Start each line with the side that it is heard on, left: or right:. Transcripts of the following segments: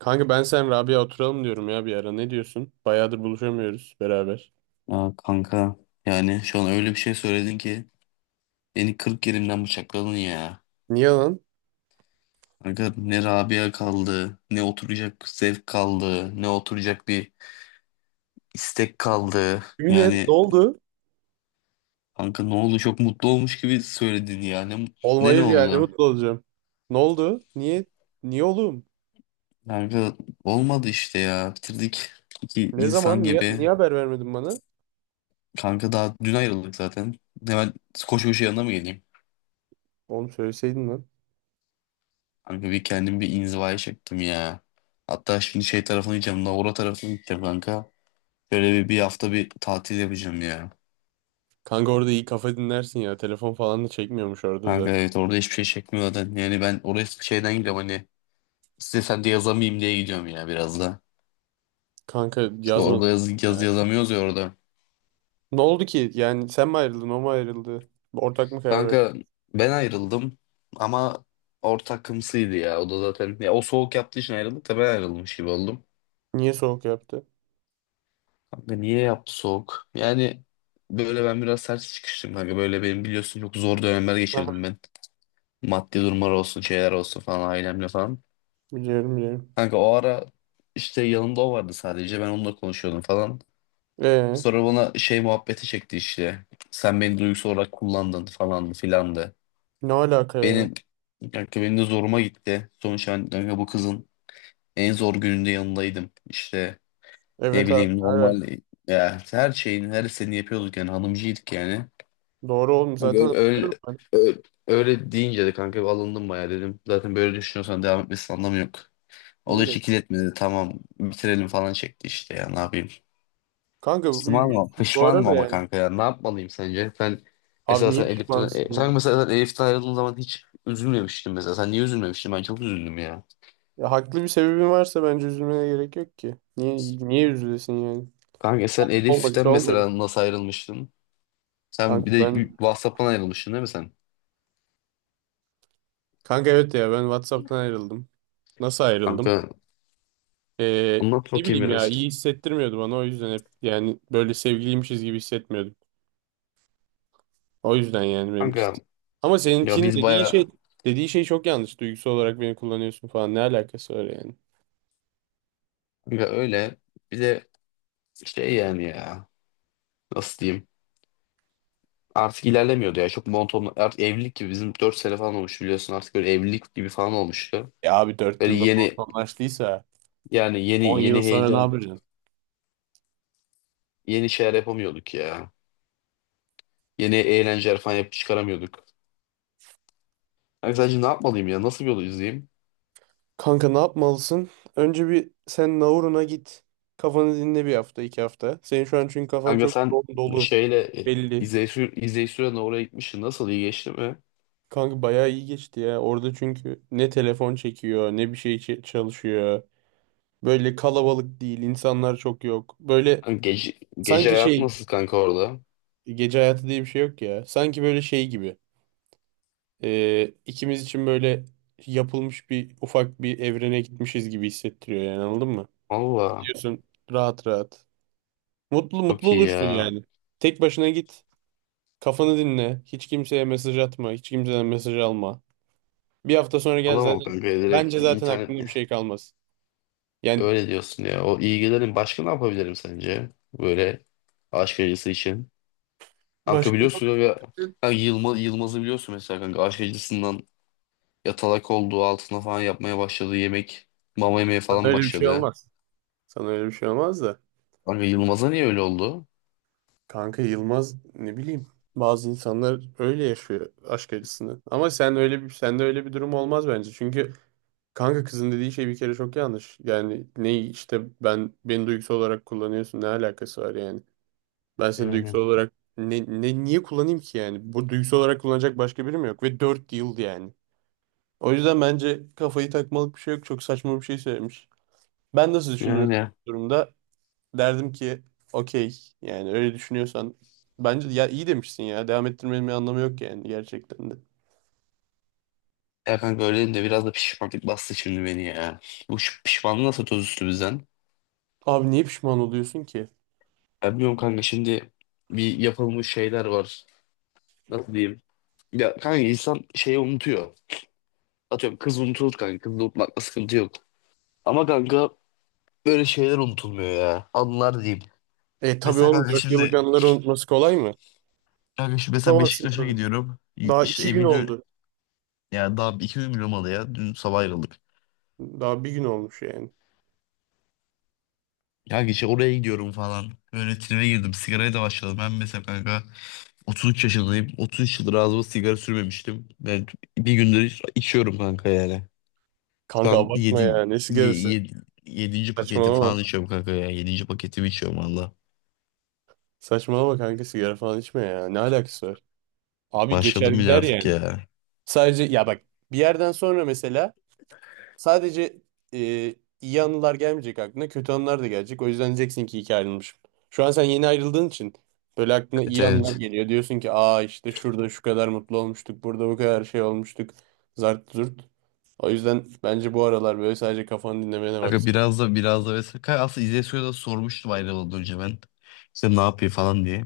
right: Kanka ben sen Rabia oturalım diyorum ya bir ara. Ne diyorsun? Bayağıdır buluşamıyoruz beraber.
left: Aa, kanka yani şu an öyle bir şey söyledin ki beni 40 yerimden bıçakladın ya.
right: Niye lan?
left: Kanka ne Rabia kaldı, ne oturacak zevk kaldı, ne oturacak bir istek kaldı.
right: Yemin et ne
left: Yani
right: oldu?
left: kanka ne oldu çok mutlu olmuş gibi söyledin ya. Ne
right: Olmayır yani
left: oldu?
right: mutlu olacağım. Ne oldu? Niye? Niye oğlum?
left: Kanka olmadı işte ya. Bitirdik iki
right: Ne
left: insan
right: zaman? Niye,
left: gibi.
right: niye haber vermedin bana?
left: Kanka daha dün ayrıldık zaten. Hemen koşu koşu yanına mı geleyim?
right: Oğlum söyleseydin lan.
left: Kanka bir kendim bir inzivaya çektim ya. Hatta şimdi şey tarafına gideceğim. Navura tarafına gideceğim kanka. Böyle bir hafta bir tatil yapacağım ya.
right: Kanka orada iyi kafa dinlersin ya. Telefon falan da çekmiyormuş orada
left: Kanka
right: zaten.
left: evet orada hiçbir şey çekmiyor zaten. Yani ben oraya şeyden gideceğim hani. İstesem de yazamayayım diye gidiyorum ya biraz da.
right: Kanka
left: İşte
right: yazma
left: orada yazı
right: ya.
left: yazamıyoruz ya orada.
right: Ne oldu ki? Yani sen mi ayrıldın? O mu ayrıldı? Ortak mı karar verdi?
left: Kanka ben ayrıldım ama ortak kımsıydı ya. O da zaten ya o soğuk yaptığı için ayrıldık da ben ayrılmış gibi oldum.
right: Niye soğuk yaptı?
left: Kanka niye yaptı soğuk? Yani böyle ben biraz sert çıkıştım kanka. Böyle benim biliyorsun çok zor dönemler geçirdim
right: Aha.
left: ben. Maddi durumlar olsun, şeyler olsun falan ailemle falan.
right: Biliyorum biliyorum.
left: Kanka o ara işte yanımda o vardı sadece. Ben onunla konuşuyordum falan.
right: Ee,
left: Sonra bana şey muhabbeti çekti işte. Sen beni duygusal olarak kullandın falan filandı.
right: ne alaka ya?
left: Benim kanka benim de zoruma gitti. Sonuçta ben kanka bu kızın en zor gününde yanındaydım. İşte ne
right: Evet abi.
left: bileyim
right: Ne
left: normal
right: alaka?
left: ya her şeyin her istediğini yapıyorduk yani hanımcıydık yani.
right: Doğru oğlum
left: Kanka
right: zaten hatırlıyorum ben.
left: öyle, öyle deyince de kanka bir alındım bayağı dedim. Zaten böyle düşünüyorsan devam etmesinin anlamı yok. O da hiç
right: İyidir.
left: ikiletmedi. Tamam bitirelim falan çekti işte ya ne yapayım.
right: Kanka bu
left: Pişmanım,
right: üzgünsün bu
left: pişmanım
right: arada
left: ama
right: yani.
left: kanka ya ne yapmalıyım sence? Sen
right: Abi
left: mesela
right: niye
left: sen Elif'ten,
right: pişmansın
left: e,
right: yani?
left: sen mesela sen Elif'ten ayrıldığın zaman hiç üzülmemiştin mesela. Sen niye üzülmemiştin? Ben çok üzüldüm ya.
right: Ya haklı bir sebebin varsa bence üzülmene gerek yok ki. Niye üzülesin yani?
left: Kanka sen Elif'ten
right: Olmadıysa olmuyor.
left: mesela nasıl ayrılmıştın? Sen
right: Kanka
left: bir de
right: ben
left: WhatsApp'tan ayrılmıştın değil mi sen?
right: Kanka evet ya ben WhatsApp'tan ayrıldım. Nasıl ayrıldım?
left: Kanka anlat
right: Ne
left: bakayım
right: bileyim ya
left: biraz.
right: iyi hissettirmiyordu bana o yüzden hep yani böyle sevgiliymişiz gibi hissetmiyordum. O yüzden yani benimki.
left: Kanka
right: Ama
left: ya
right: seninkinin
left: biz
right: dediği
left: baya
right: şey çok yanlış. Duygusal olarak beni kullanıyorsun falan ne alakası var yani?
left: kanka öyle. Bize şey yani ya nasıl diyeyim artık ilerlemiyordu ya çok monoton artık evlilik gibi bizim 4 sene falan olmuş biliyorsun artık böyle evlilik gibi falan olmuştu.
right: Ya abi 4
left: Böyle
right: yılda
left: yeni
right: anlaştıysa
left: yani yeni
right: 10 yıl
left: yeni
right: sonra ne
left: heyecan
right: yapacaksın?
left: yeni şeyler yapamıyorduk ya. Yeni eğlenceler falan yapıp çıkaramıyorduk. Kanka sence ne yapmalıyım ya nasıl bir yol izleyeyim?
right: Kanka ne yapmalısın? Önce bir sen Nauru'na git. Kafanı dinle bir hafta, iki hafta. Senin şu an çünkü kafan
left: Kanka
right: çok
left: sen
right: yoğun, dolu,
left: şeyle
right: belli.
left: izleyici sürenle oraya gitmişsin nasıl iyi geçti mi?
right: Kanka bayağı iyi geçti ya. Orada çünkü ne telefon çekiyor, ne bir şey çalışıyor. Böyle kalabalık değil, insanlar çok yok. Böyle
left: Kanka gece
right: sanki
left: hayatı
right: şey,
left: nasıl kanka orada?
right: gece hayatı diye bir şey yok ya. Sanki böyle şey gibi. İkimiz için böyle yapılmış bir ufak bir evrene gitmişiz gibi hissettiriyor yani anladın mı?
left: Valla
right: Diyorsun rahat rahat. Mutlu mutlu
left: çok iyi
right: olursun
left: ya.
right: yani. Tek başına git. Kafanı dinle. Hiç kimseye mesaj atma. Hiç kimseden mesaj alma. Bir hafta sonra gel
left: Alamam
right: zaten.
left: kanka direkt
right: Bence zaten
left: internet.
right: aklında bir şey kalmaz. Yani
left: Öyle diyorsun ya. O ilgilerin başka ne yapabilirim sence? Böyle aşk acısı için. Kanka
right: başka
left: biliyorsun ya kanka Yılmaz'ı biliyorsun mesela kanka aşk acısından yatalak olduğu altına falan yapmaya başladı. Yemek mama yemeye
right: sana
left: falan
right: öyle bir şey
left: başladı.
right: olmaz. Sana öyle bir şey olmaz da.
left: Kanka Yılmaz'a niye öyle oldu?
right: Kanka Yılmaz ne bileyim. Bazı insanlar öyle yaşıyor aşk acısını. Ama sen öyle bir sende öyle bir durum olmaz bence. Çünkü kanka kızın dediği şey bir kere çok yanlış. Yani ne işte ben beni duygusal olarak kullanıyorsun ne alakası var yani. Ben seni
left: Yani.
right: duygusal olarak ne niye kullanayım ki yani? Bu duygusal olarak kullanacak başka birim yok ve 4 yıl yani. O yüzden bence kafayı takmalık bir şey yok. Çok saçma bir şey söylemiş. Ben nasıl düşünürüm
left: Yani.
right: bu durumda? Derdim ki okey yani öyle düşünüyorsan bence ya iyi demişsin ya. Devam ettirmenin bir anlamı yok yani gerçekten de.
left: Ya kanka öyle dedim de biraz da pişmanlık bastı şimdi beni ya. Bu şu pişmanlığı nasıl toz üstü bizden?
right: Abi niye pişman oluyorsun ki?
left: Ya bilmiyorum kanka şimdi bir yapılmış şeyler var. Nasıl diyeyim? Ya kanka insan şeyi unutuyor. Atıyorum kız unutulur kanka. Kızı unutmakla sıkıntı yok. Ama kanka böyle şeyler unutulmuyor ya. Anılar diyeyim.
right: E tabii
left: Mesela
right: oğlum
left: kanka
right: 4 yıllık
left: şimdi
right: anıları unutması kolay mı?
left: kanka şimdi mesela
right: Unutamazsın
left: Beşiktaş'a
right: tabii.
left: gidiyorum.
right: Daha
left: İşte
right: 2 gün
left: evin ön-
right: oldu.
left: ya daha 2 gün bile olmadı ya. Dün sabah ayrıldık.
right: Daha bir gün olmuş yani.
left: Kanka işte oraya gidiyorum falan. Böyle tribe girdim. Sigaraya da başladım. Ben mesela kanka 33 yaşındayım. 33 yıldır ağzıma sigara sürmemiştim. Ben bir gündür içiyorum kanka yani. Şu
right: Kanka
left: an
right: abartma ya. Ne sigarası?
left: yedi, yedinci paketi
right: Saçmalama.
left: falan içiyorum kanka ya. 7. paketimi içiyorum valla.
right: Saçmalama kanka sigara falan içme ya. Ne alakası var? Abi geçer
left: Başladım bile
right: gider
left: artık
right: yani.
left: ya.
right: Sadece ya bak bir yerden sonra mesela sadece e, iyi anılar gelmeyecek aklına kötü anılar da gelecek. O yüzden diyeceksin ki iyi ki ayrılmışım. Şu an sen yeni ayrıldığın için böyle aklına
left: Evet,
right: iyi anılar
left: evet.
right: geliyor. Diyorsun ki aa işte şurada şu kadar mutlu olmuştuk. Burada bu kadar şey olmuştuk. Zart zurt. O yüzden bence bu aralar böyle sadece kafanı dinlemene bak.
left: Kanka biraz da vesaire. Kanka aslında İzzet Su'ya da sormuştum ayrılmadan önce ben. İşte ne yapıyor falan diye.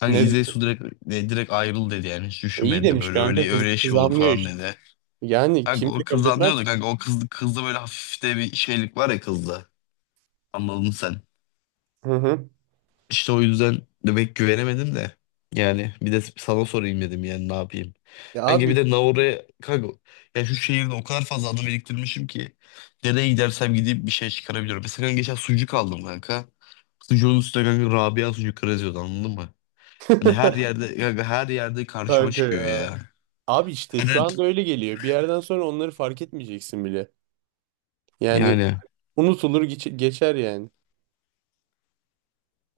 left: Kanka
right: Ne?
left: İzzet Su direkt ayrıl dedi yani. Hiç
right: İyi
left: düşünmedi
right: demiş
left: böyle
right: kanka
left: öyle
right: kız,
left: öyle
right: kız
left: şey olur
right: anlıyor
left: falan
right: işte.
left: dedi.
right: Yani
left: Kanka
right: kimse
left: o
right: kabul
left: kızdan
right: etmez
left: diyordu
right: ki.
left: kanka o kızda böyle hafif de bir şeylik var ya kızda. Anladın sen.
right: Hı hı.
left: İşte o yüzden de pek güvenemedim de. Yani bir de sana sorayım dedim yani ne yapayım.
right: Ya
left: Kanka bir
right: abi
left: de Naura'ya kanka ya şu şehirde o kadar fazla anı biriktirmişim ki nereye gidersem gideyim bir şey çıkarabiliyorum. Mesela kanka geçen sucuk aldım kanka. Sucuğun üstüne kanka Rabia sucuk yazıyordu anladın mı? Hani her yerde kanka her yerde karşıma
right: Kanka
left: çıkıyor
right: ya.
left: ya.
right: Abi işte şu
left: Hani
right: anda öyle geliyor. Bir yerden sonra onları fark etmeyeceksin bile. Yani
left: yani
right: unutulur geçer yani.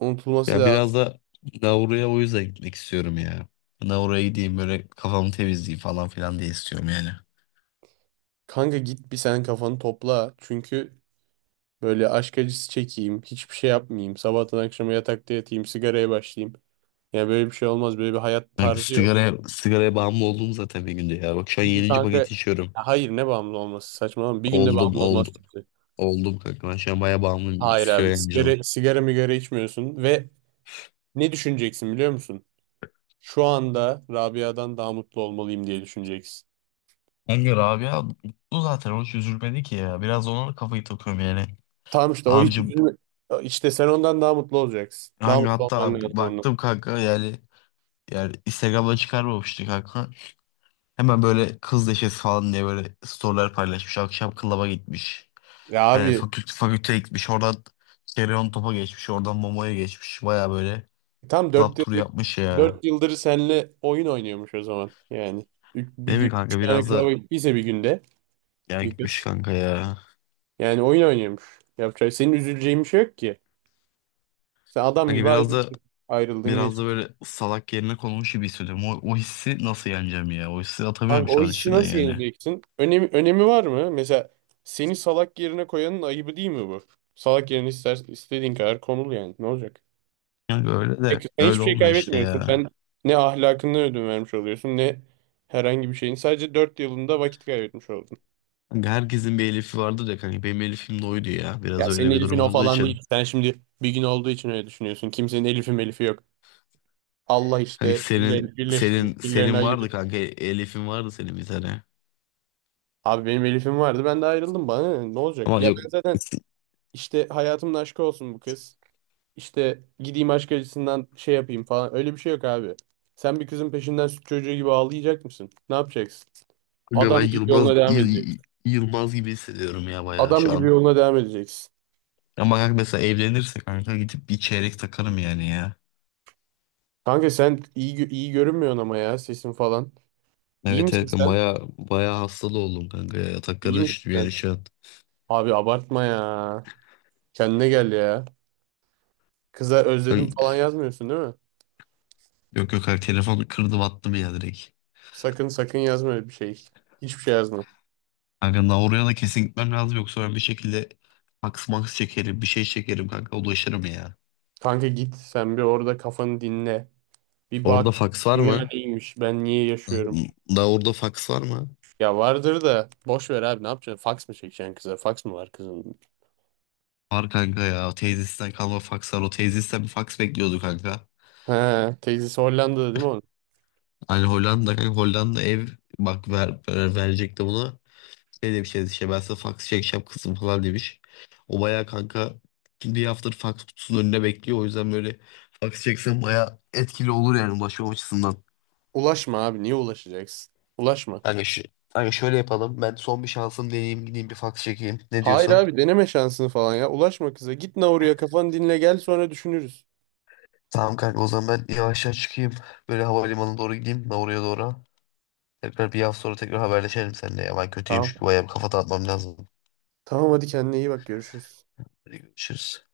right: Unutulması
left: ya biraz
right: lazım.
left: da Naura'ya o yüzden gitmek istiyorum ya. Naura'ya gideyim böyle kafamı temizleyeyim falan filan diye istiyorum yani.
right: Kanka git bir sen kafanı topla. Çünkü böyle aşk acısı çekeyim. Hiçbir şey yapmayayım. Sabahtan akşama yatakta yatayım. Sigaraya başlayayım. Yani böyle bir şey olmaz. Böyle bir hayat
left: Kanka
right: tarzı yok.
left: sigaraya bağımlı oldum zaten bir günde ya. Bak şu an
right: Çünkü
left: yedinci
right: kanka ya
left: paket içiyorum.
right: hayır ne bağımlı olması saçmalama. Bir günde
left: Oldum,
right: bağımlı olmaz
left: oldum.
right: kimse.
left: Oldum kanka. Ben şu an bayağı bağımlıyım.
right: Hayır
left: İstiyor
right: abi
left: yani canım.
right: sigara migara içmiyorsun ve ne düşüneceksin biliyor musun? Şu anda Rabia'dan daha mutlu olmalıyım diye düşüneceksin.
left: Kanka Rabia mutlu zaten o hiç üzülmedi ki ya. Biraz ona da kafayı takıyorum yani.
right: Tamam işte o hiç
left: Harcı
right: üzülme. İşte sen ondan daha mutlu olacaksın. Daha
left: hangi
right: mutlu olman
left: hatta
right: lazım ondan.
left: baktım kanka yani Instagram'da çıkarmamıştı kanka. Hemen böyle kız neşesi falan diye böyle storyler paylaşmış. Akşam klaba gitmiş.
right: Ya
left: Yani
right: abi
left: fakülteye gitmiş. Oradan Kereon Top'a geçmiş. Oradan Momo'ya geçmiş. Baya böyle
right: tam dört
left: club turu
right: yıldır
left: yapmış ya.
right: dört yıldır seninle oyun oynuyormuş o zaman. Yani bir
left: Değil mi
right: gün 3
left: kanka
right: tane
left: biraz da
right: klavye gittiyse bir günde
left: ya
right: bir
left: gitmiş
right: kız.
left: kanka ya.
right: Yani oyun oynuyormuş. Yapacak senin üzüleceğin bir şey yok ki. Sen adam
left: Kanka
right: gibi
left: biraz da
right: ayrıldın.
left: biraz da böyle salak yerine konulmuş gibi hissediyorum. O hissi nasıl yeneceğim ya? O hissi atamıyorum
right: Kanka o
left: şu an
right: hissi
left: içimden
right: nasıl
left: yani.
right: yeneceksin? Önemi var mı? Mesela seni salak yerine koyanın ayıbı değil mi bu? Salak yerine istediğin kadar konul yani. Ne olacak?
left: Kanka öyle de
right: Sen hiçbir
left: öyle
right: şey
left: olmuyor işte
right: kaybetmiyorsun.
left: ya.
right: Sen ne ahlakını ödün vermiş oluyorsun ne herhangi bir şeyin. Sadece 4 yılında vakit kaybetmiş oldun.
left: Kanka herkesin bir Elif'i vardır ya kanka. Benim Elif'im de oydu ya. Biraz
right: Ya senin
left: öyle bir
right: Elif'in
left: durum
right: o
left: olduğu
right: falan
left: için.
right: değil. Sen şimdi bir gün olduğu için öyle düşünüyorsun. Kimsenin Elif'i melifi yok. Allah
left: Kanka
right: işte
left: senin
right: birilerini birleştirir,
left: senin
right: birilerini
left: senin vardı
right: ayırır.
left: kanka. Elif'in vardı senin bir tane.
right: Abi benim Elif'im vardı ben de ayrıldım bana ne olacak?
left: Ama
right: Ya
left: yok.
right: ben zaten işte hayatımın aşkı olsun bu kız. İşte gideyim aşk acısından şey yapayım falan. Öyle bir şey yok abi. Sen bir kızın peşinden süt çocuğu gibi ağlayacak mısın? Ne yapacaksın?
left: Kanka ben
right: Adam gibi yoluna devam edeceksin.
left: Yılmaz gibi hissediyorum ya bayağı
right: Adam
left: şu
right: gibi
left: an.
right: yoluna devam edeceksin.
left: Ama kanka mesela evlenirse kanka gidip bir çeyrek takarım yani ya.
right: Kanka sen iyi iyi görünmüyorsun ama ya sesin falan. İyi
left: Evet,
right: misin
left: evet ben
right: sen?
left: baya baya hastalı oldum kanka ya. Yataklara
right: İyi misin
left: düştüm
right: sen?
left: yani şu an.
right: Abi abartma ya. Kendine gel ya. Kıza özledim
left: Ay,
right: falan yazmıyorsun değil mi?
left: yok, yok kanka telefonu kırdım attım ya direkt.
right: Sakın sakın yazma öyle bir şey. Hiçbir şey yazma.
left: Kanka daha oraya da kesin gitmem lazım yoksa ben bir şekilde fax max çekerim bir şey çekerim kanka ulaşırım ya.
right: Kanka git sen bir orada kafanı dinle. Bir bak
left: Orada fax var
right: dünya
left: mı?
right: neymiş, ben niye
left: Daha,
right: yaşıyorum.
left: daha orada fax var mı?
right: Ya vardır da boş ver abi ne yapacaksın? Fax mı çekeceksin kıza? Fax mı var kızın?
left: Var kanka ya teyzesinden kalma fax var o teyzesinden bir fax bekliyordu kanka.
right: He, teyzesi Hollanda'da değil mi onun?
left: Hani Hollanda kanka Hollanda ev bak verecekti bunu. Şey demiş yani işte ben size fax çekeceğim kızım falan demiş. O bayağı kanka bir haftadır fax kutusunun önünde bekliyor. O yüzden böyle fax çeksen bayağı etkili olur yani ulaşma açısından.
right: Ulaşma abi niye ulaşacaksın? Ulaşma.
left: Kanka, şu, kanka şöyle yapalım. Ben son bir şansım deneyeyim gideyim bir fax çekeyim. Ne
right: Hayır
left: diyorsun?
right: abi deneme şansını falan ya. Ulaşma kıza. Git Nauru'ya kafanı dinle gel sonra düşünürüz.
left: Tamam kanka o zaman ben yavaştan çıkayım. Böyle havalimanına doğru gideyim. Ben oraya doğru. Tekrar bir hafta sonra tekrar haberleşelim seninle. Ya. Ben kötüyüm
right: Tamam.
left: çünkü bayağı bir kafa dağıtmam lazım.
right: Tamam hadi kendine iyi bak görüşürüz.
left: Hadi görüşürüz.